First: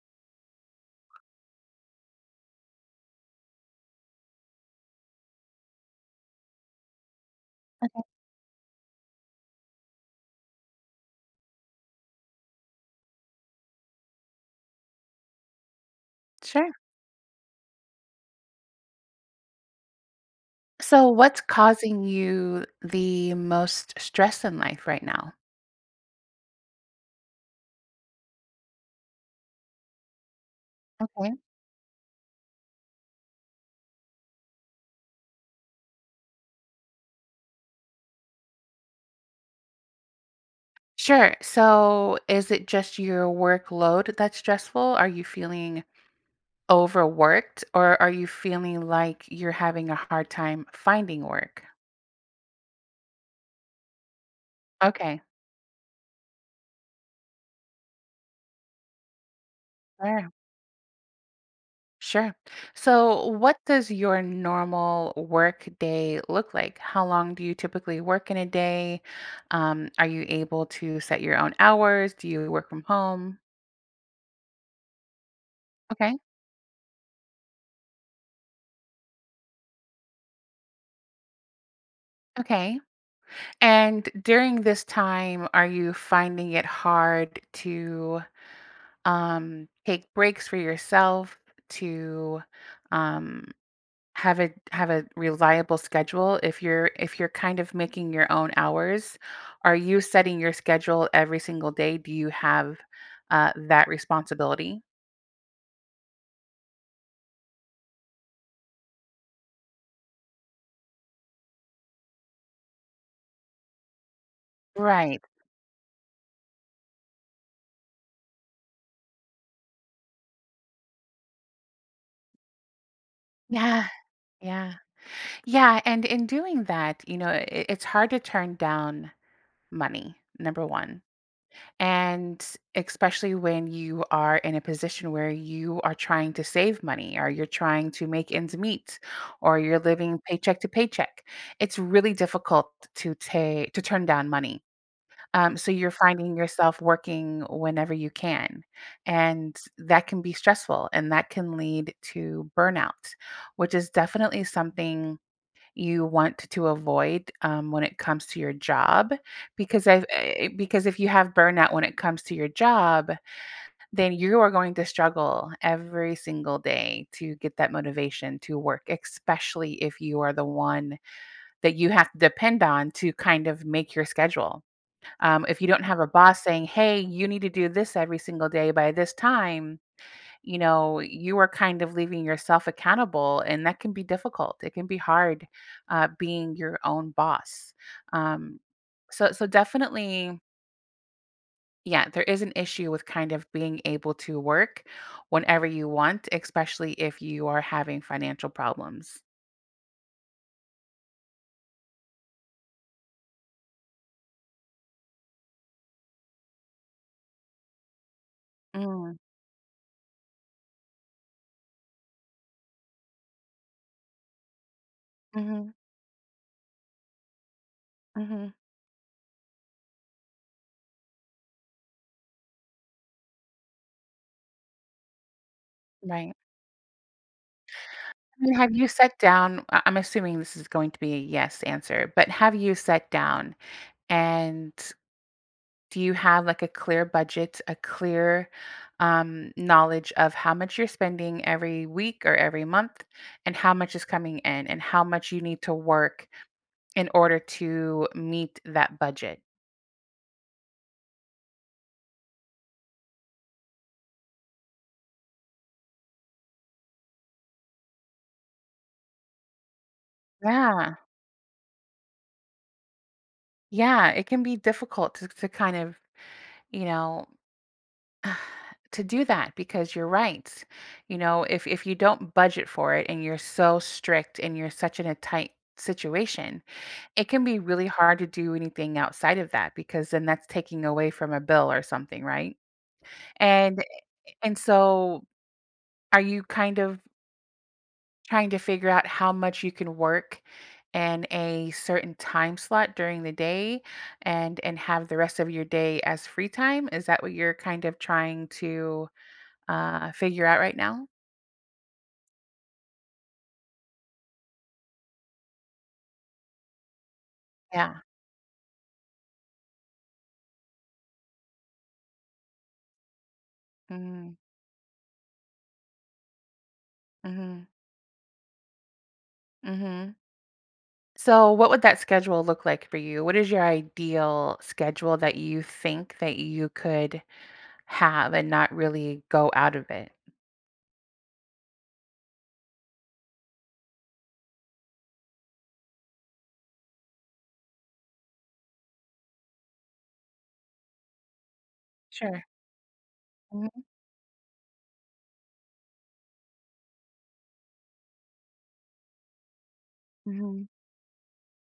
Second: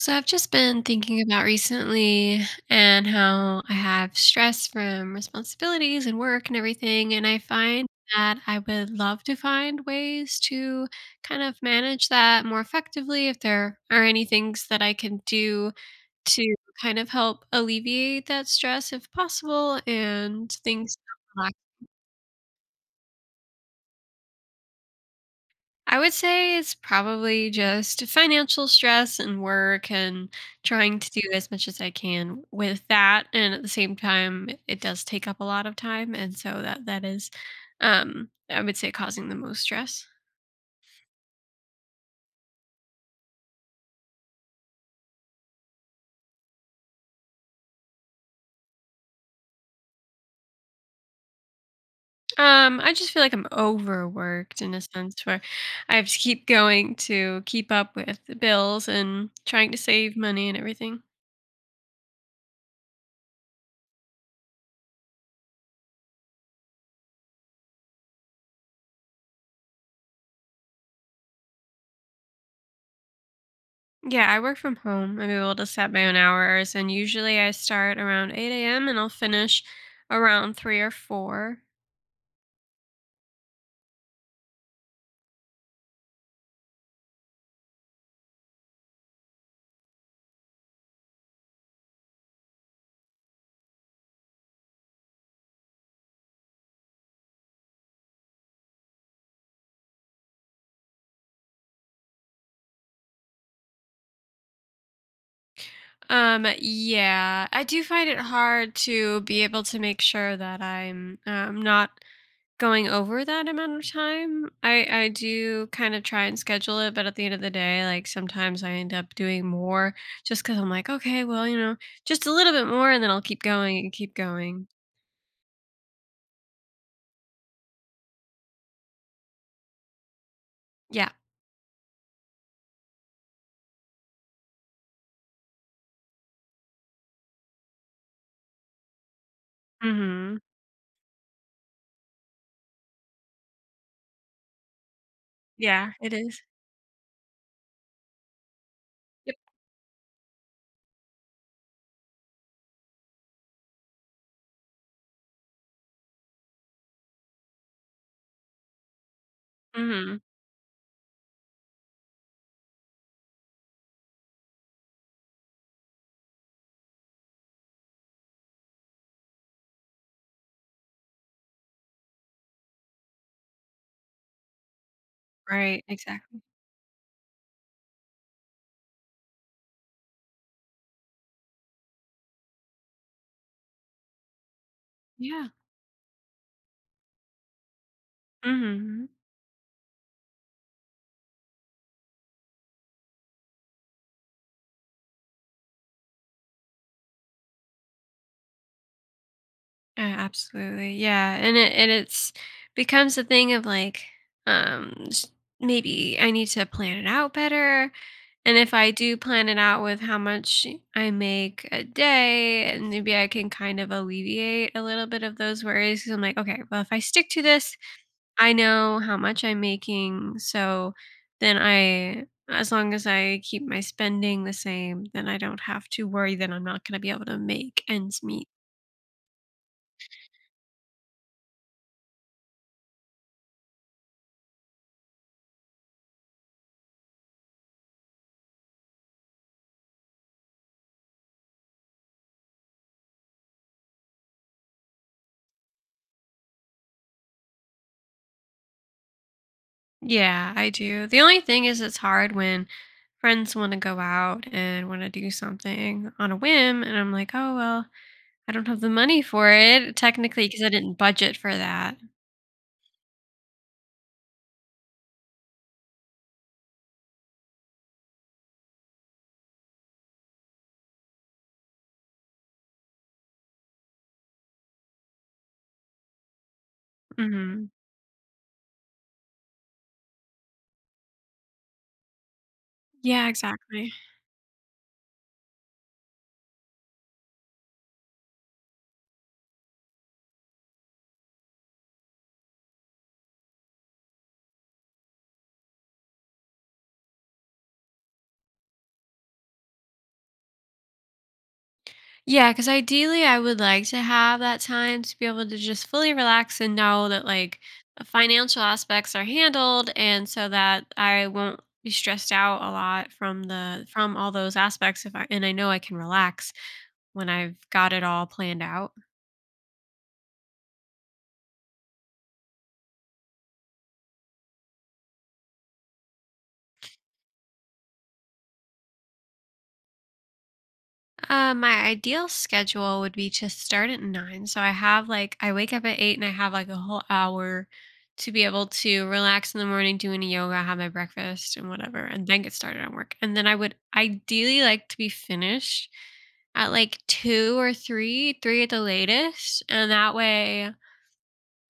So I've just been thinking about recently and how I have stress from responsibilities and work and everything. And I find that I would love to find ways to kind of manage that more effectively if there are any things that I can do to Sure. kind of help alleviate that stress if possible and things. So, what's causing you the most stress in life right now? I would say it's probably just financial stress and work and trying to do Okay. as much as I can with that. And at the same time, it does take up a lot of time. And so that is I would say causing the most stress. Sure. So, is it just your workload that's stressful? Are you feeling overworked, or are you feeling like you're having a hard time finding work? I just feel like I'm overworked in a Okay. sense where I have to keep going to keep up with the bills and trying to save Sure. money and everything. Sure. So, what does your normal work day look like? How long do you typically work in a day? Are you able to set your own hours? Do you work from home? Yeah, I work from home. I'm able to set my own Okay. hours, and usually I start around 8 a.m. and I'll finish around 3 or 4. Okay. And during this time, are you finding it hard to take breaks for yourself to um, have a reliable schedule? If you're kind of making your own hours, are you setting your schedule every single day? Do you have that responsibility? Yeah, I do find it hard to be able to make sure that I'm not going over that amount of time. I Right. do kind of try and schedule it, but at the end of the day, like sometimes I end up doing more just because I'm like, okay, well, just a little bit more, and then I'll keep going Yeah. and keep going. Yeah. Yeah. And in doing that, you know, it's hard to turn down money, number one. Yeah. And especially when you are in a position where you are trying to save money, or you're trying to make ends meet, or you're living Mm-hmm. paycheck to paycheck, it's really difficult to take to turn down money. So you're Yeah, it finding is. yourself working whenever you can. Yep. And that can be stressful, and that can lead to burnout, which is definitely something you want to avoid when it comes to your job, Mm-hmm. Because if you have burnout when it comes to your job, then you are going to struggle every single day to get that motivation to work, especially if you are the one that you have to depend on to kind of make your schedule. If you don't Right, have a exactly. boss saying, hey, you need to do this every single day by this time, you know, you are kind of leaving yourself accountable, and that can be difficult. It can be hard Yeah. Being your own boss. Um, Mhm. so definitely, yeah, there is an issue with kind of being able to work whenever you want, especially if you are having financial problems. Yeah, absolutely. Yeah, and it's becomes a thing of like, um, s- maybe I need to plan it out better. And if I do Mm, plan it out with how much I make a day, and maybe I can kind of alleviate a little bit of those hmm worries. 'Cause I'm like, okay, well, if I stick to this, hmm I know how much I'm making, so then I as long as I keep my spending the same, then I don't have to right. worry that I'm not gonna be able to make ends I meet. mean, have you sat down? I'm assuming this is going to be a yes answer, but have you sat down and do you have like a clear budget, a clear knowledge of how much you're spending every week or every month, and how much is coming in, and how much you need to work in order to meet that budget? Yeah, I do. The only thing is it's hard when friends wanna go out and wanna do something on a whim, and I'm like, "Oh, well, I don't have the money for it," technically because I didn't Yeah, budget for that. yeah, it can be difficult to, kind of, you know, to do that because you're right. You know, if you don't budget for it and you're so strict and you're such in a tight situation, it can be Mhm. really hard to do anything outside of that because then that's taking away from a bill or something, right? Yeah, And exactly. and so are you kind of trying to figure out how much you can work in a certain time slot during the day and have the rest of your day as free time? Is that what you're kind of trying to figure out right now? Yeah, because ideally, I would like to have that time to be able to just fully relax and know that like Yeah. the financial aspects are handled, and so that I won't be stressed out a lot from all Mhm. those aspects. If I and I know I can relax when I've Mhm. got it all planned out. Mhm. So, what would that schedule look like for you? What is your ideal schedule that you think that you could have and not really go out of it? My ideal schedule would be to start at 9. So I have like, I wake up at 8 and I have like a whole hour to be able to relax in the morning, do any yoga, have my breakfast and whatever, and then Sure. get started on work. And then I Mhm. would ideally like to be finished at like two or three, three at the latest. And that Mhm. way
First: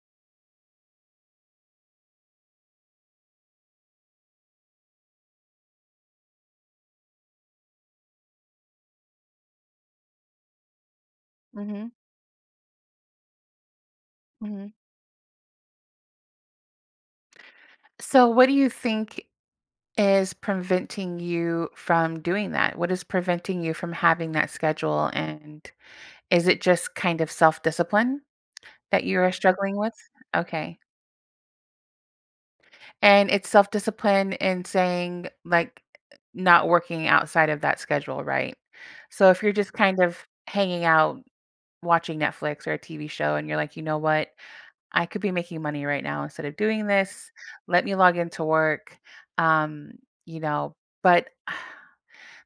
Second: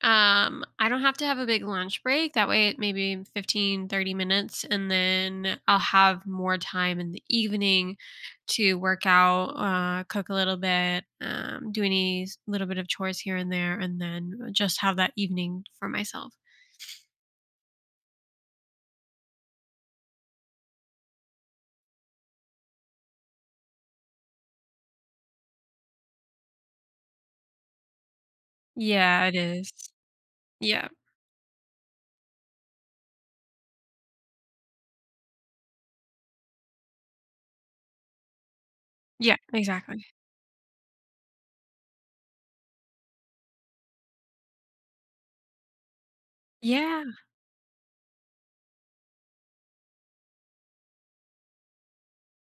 I don't have to have a big lunch break. That way, it maybe 15, 30 minutes, and then I'll have more time in the evening to work out, cook a little bit, do Mhm. any little bit of chores here and there, and then Mhm. just have that evening for myself. So, what do you think is preventing you from doing that? What is preventing you from having that schedule? And is it just kind of self discipline that you Yeah, are it is. struggling with? Okay. Yeah. And it's self-discipline in saying, like, not working outside of that schedule, right? So Yeah, if you're just kind exactly. of hanging out, watching Netflix or a TV show, and you're like, "You know what? I could be making money right now instead of doing Yeah, this. Let me log into work." Um, you know, but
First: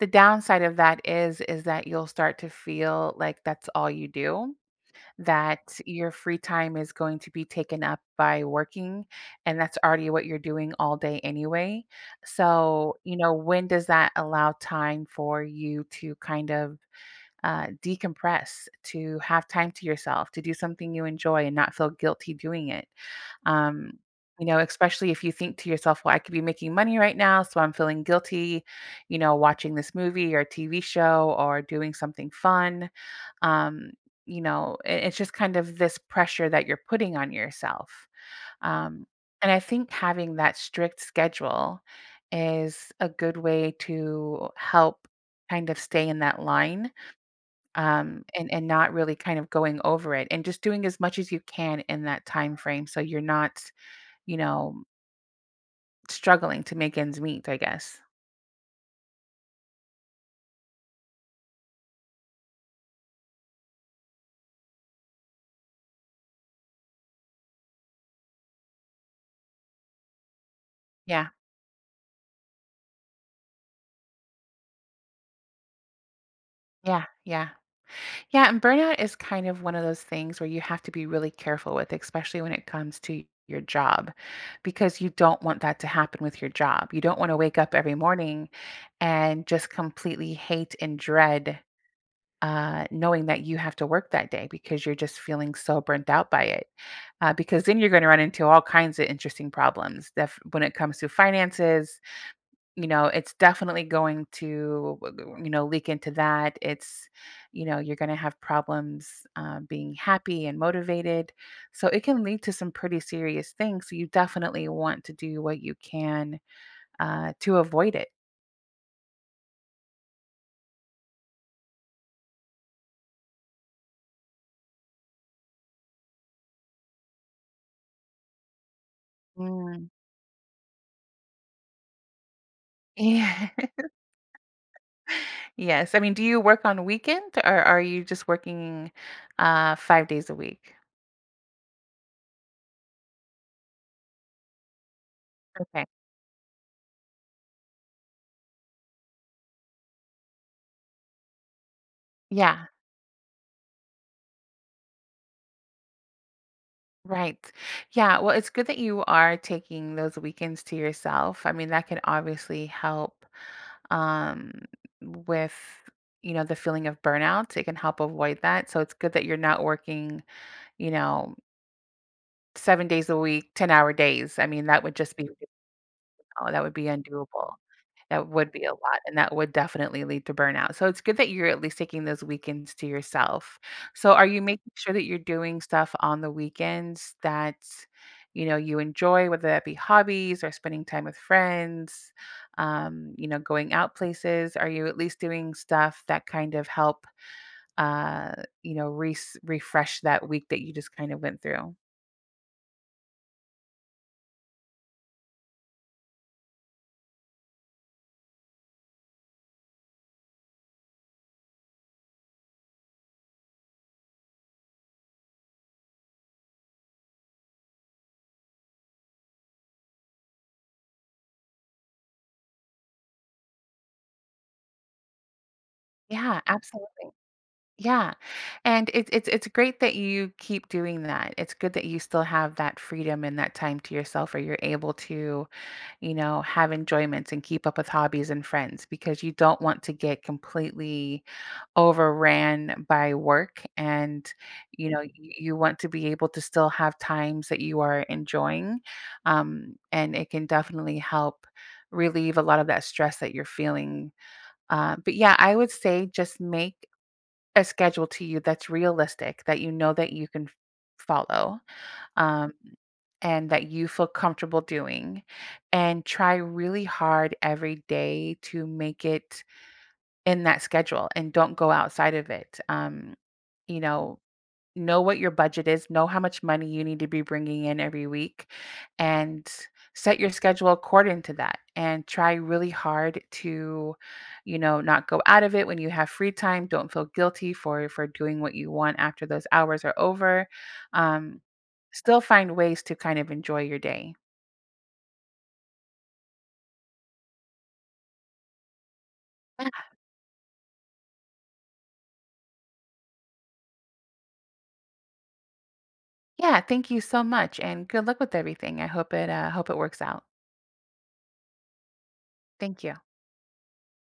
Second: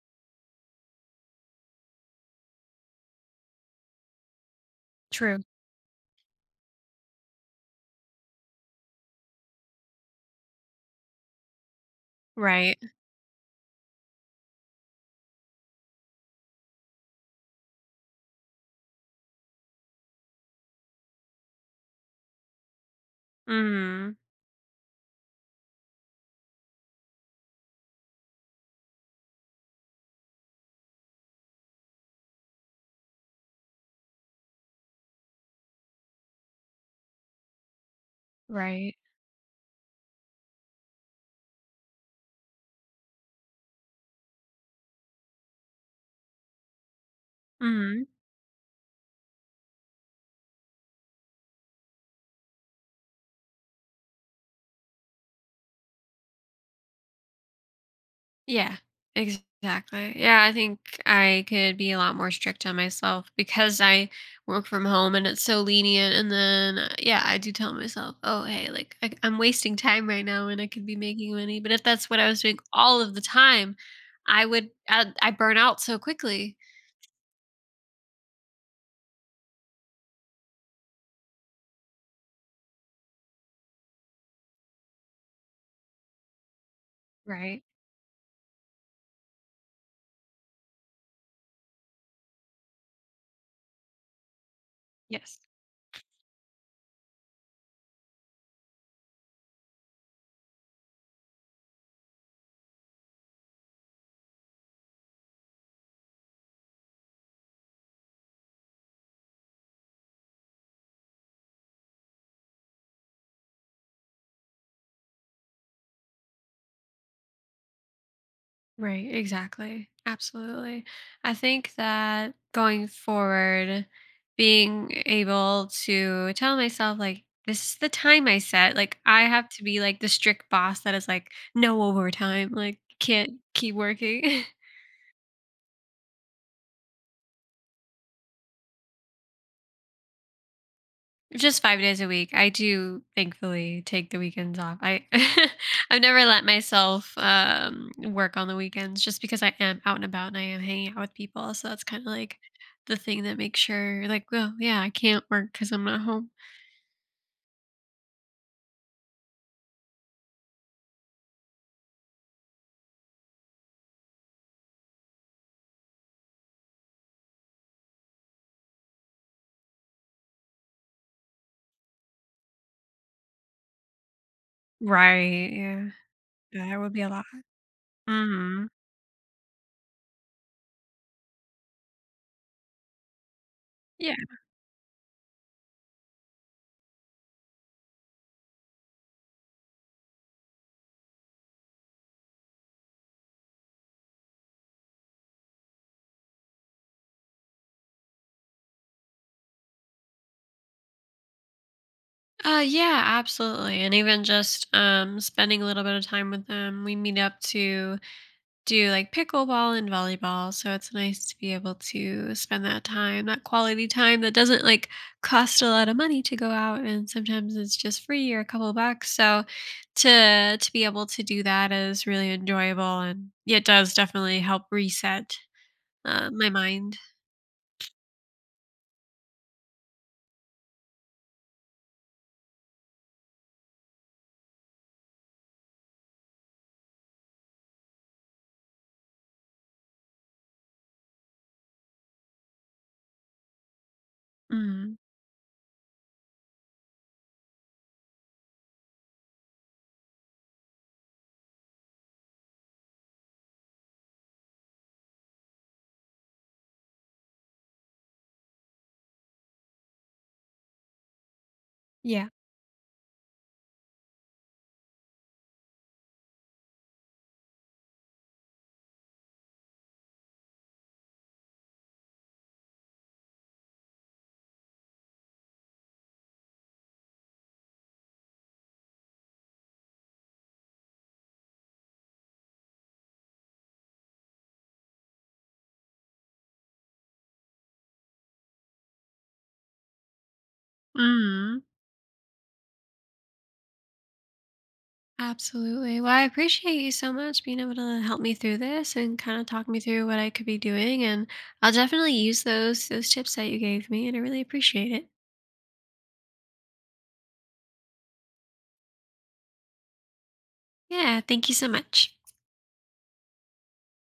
the downside of that is that you'll start to feel like that's all you do, true. that your free time is going to be taken up by working, and that's already what you're doing all day anyway. Right. So, you know, when does that allow time for you to kind of decompress, to have time to yourself, to do something you enjoy and not feel guilty doing it? Um, Mm, you know, especially if you think to yourself, well, I could be making money right now, so I'm feeling guilty, you know, watching this movie or TV show or doing something fun. um you know, it's just kind of this pressure that you're putting on yourself. right. um and I think having that strict schedule is a good way to help kind of stay in that line. Mm. And not really kind of going over it and just doing as much as you can in that time frame, so you're not, you know, struggling to make ends meet, I guess. Yeah, exactly. Yeah, I think I could be a lot more strict on myself because I work from home and it's so lenient. And then, yeah, I do tell myself, oh, hey, like I'm wasting time right now and I could be yeah making money. But if that's what I was doing all of the time, I burn out so quickly. yeah yeah. Yeah, and burnout is kind of one of those things where you have to be really careful with, especially when it comes to your job, because you don't want that to happen with your job. You don't want to wake Right. up every morning and just completely hate and dread knowing that you have to work that day because you're just Yes. feeling so burnt out by it. Because then you're going to run into all kinds of interesting problems when it comes to finances, you know, it's definitely going to, you know, leak into that. It's You know, you're gonna have problems, being happy and motivated. So it can lead to some pretty serious things, so you definitely want to do what you can, to avoid it. Right, exactly. Absolutely. I think that going forward, being able to tell myself, like, this is the time I set. Like, I have to be Mm. like the strict boss that is like, no overtime, like, can't Yeah. keep working. Yes, I mean, do you work on weekend, or are you just working, 5 days a week? Just 5 days a week. I do thankfully take the weekends off. I Okay. I've never let myself, work on the weekends just because I am out and about and I am hanging out with people, so that's kinda like Yeah, the thing that makes sure like, well, yeah, I can't work because 'cause I'm not home." right. Yeah, well, it's good that you are taking those weekends to yourself. I mean, that can obviously help um, with, you know, the feeling of burnout. It can help avoid that, so it's good that you're not working, you know, 7 days a week, 10 hour days. I mean, that would just be, Right, yeah. oh, that would That be would be a lot. undoable. That would be Mhm. a lot, and that would definitely lead to burnout. So it's good that you're at least taking those weekends to yourself. So Yeah. are you making sure that you're doing stuff on the weekends that, you know, you enjoy, whether that be hobbies or spending time with friends, you know, going out places? Are you at least doing stuff that kind of help, uh, you know, re refresh that week that you just kind of went through? Yeah, absolutely. And even just spending a little bit of time with them. We meet up to do like pickleball and volleyball. So it's nice to be able to spend that time, that quality time that doesn't like cost a lot of money to go out and sometimes it's just free or a couple bucks. So to be able to do that is really enjoyable and yeah, it does definitely help reset Yeah, my mind. absolutely. Yeah, and it's it's great that you keep doing that. It's good that you still have that freedom and that time to yourself, or you're able to, you know, have enjoyments and keep up with hobbies and friends because you don't want to get completely overran by work. And you Mm. know, you want to be able to still have times that you are enjoying, and it can definitely help relieve a lot of that stress that you're feeling. But yeah, I would say just make a schedule to you that's realistic, that you know that you can f follow, Yeah. um, and that you feel comfortable doing, and try really hard every day to make it in that schedule and don't go outside of it. You know what your budget is, know how much money you need to be bringing in every week, and set your schedule according to that. And try really hard to, you know, not go out of it when you have free time. Don't feel guilty for doing what you want after those hours are over. Um, Mm. Still find ways to kind of enjoy your day. Absolutely. Well, I appreciate you so much being able to help me through this and kind of talk me through what I could be doing. And I'll definitely use those tips that you gave me, and I really appreciate it. Yeah, thank you so much, and good luck with everything. I hope it works out. Yeah, thank you so much. Thank you.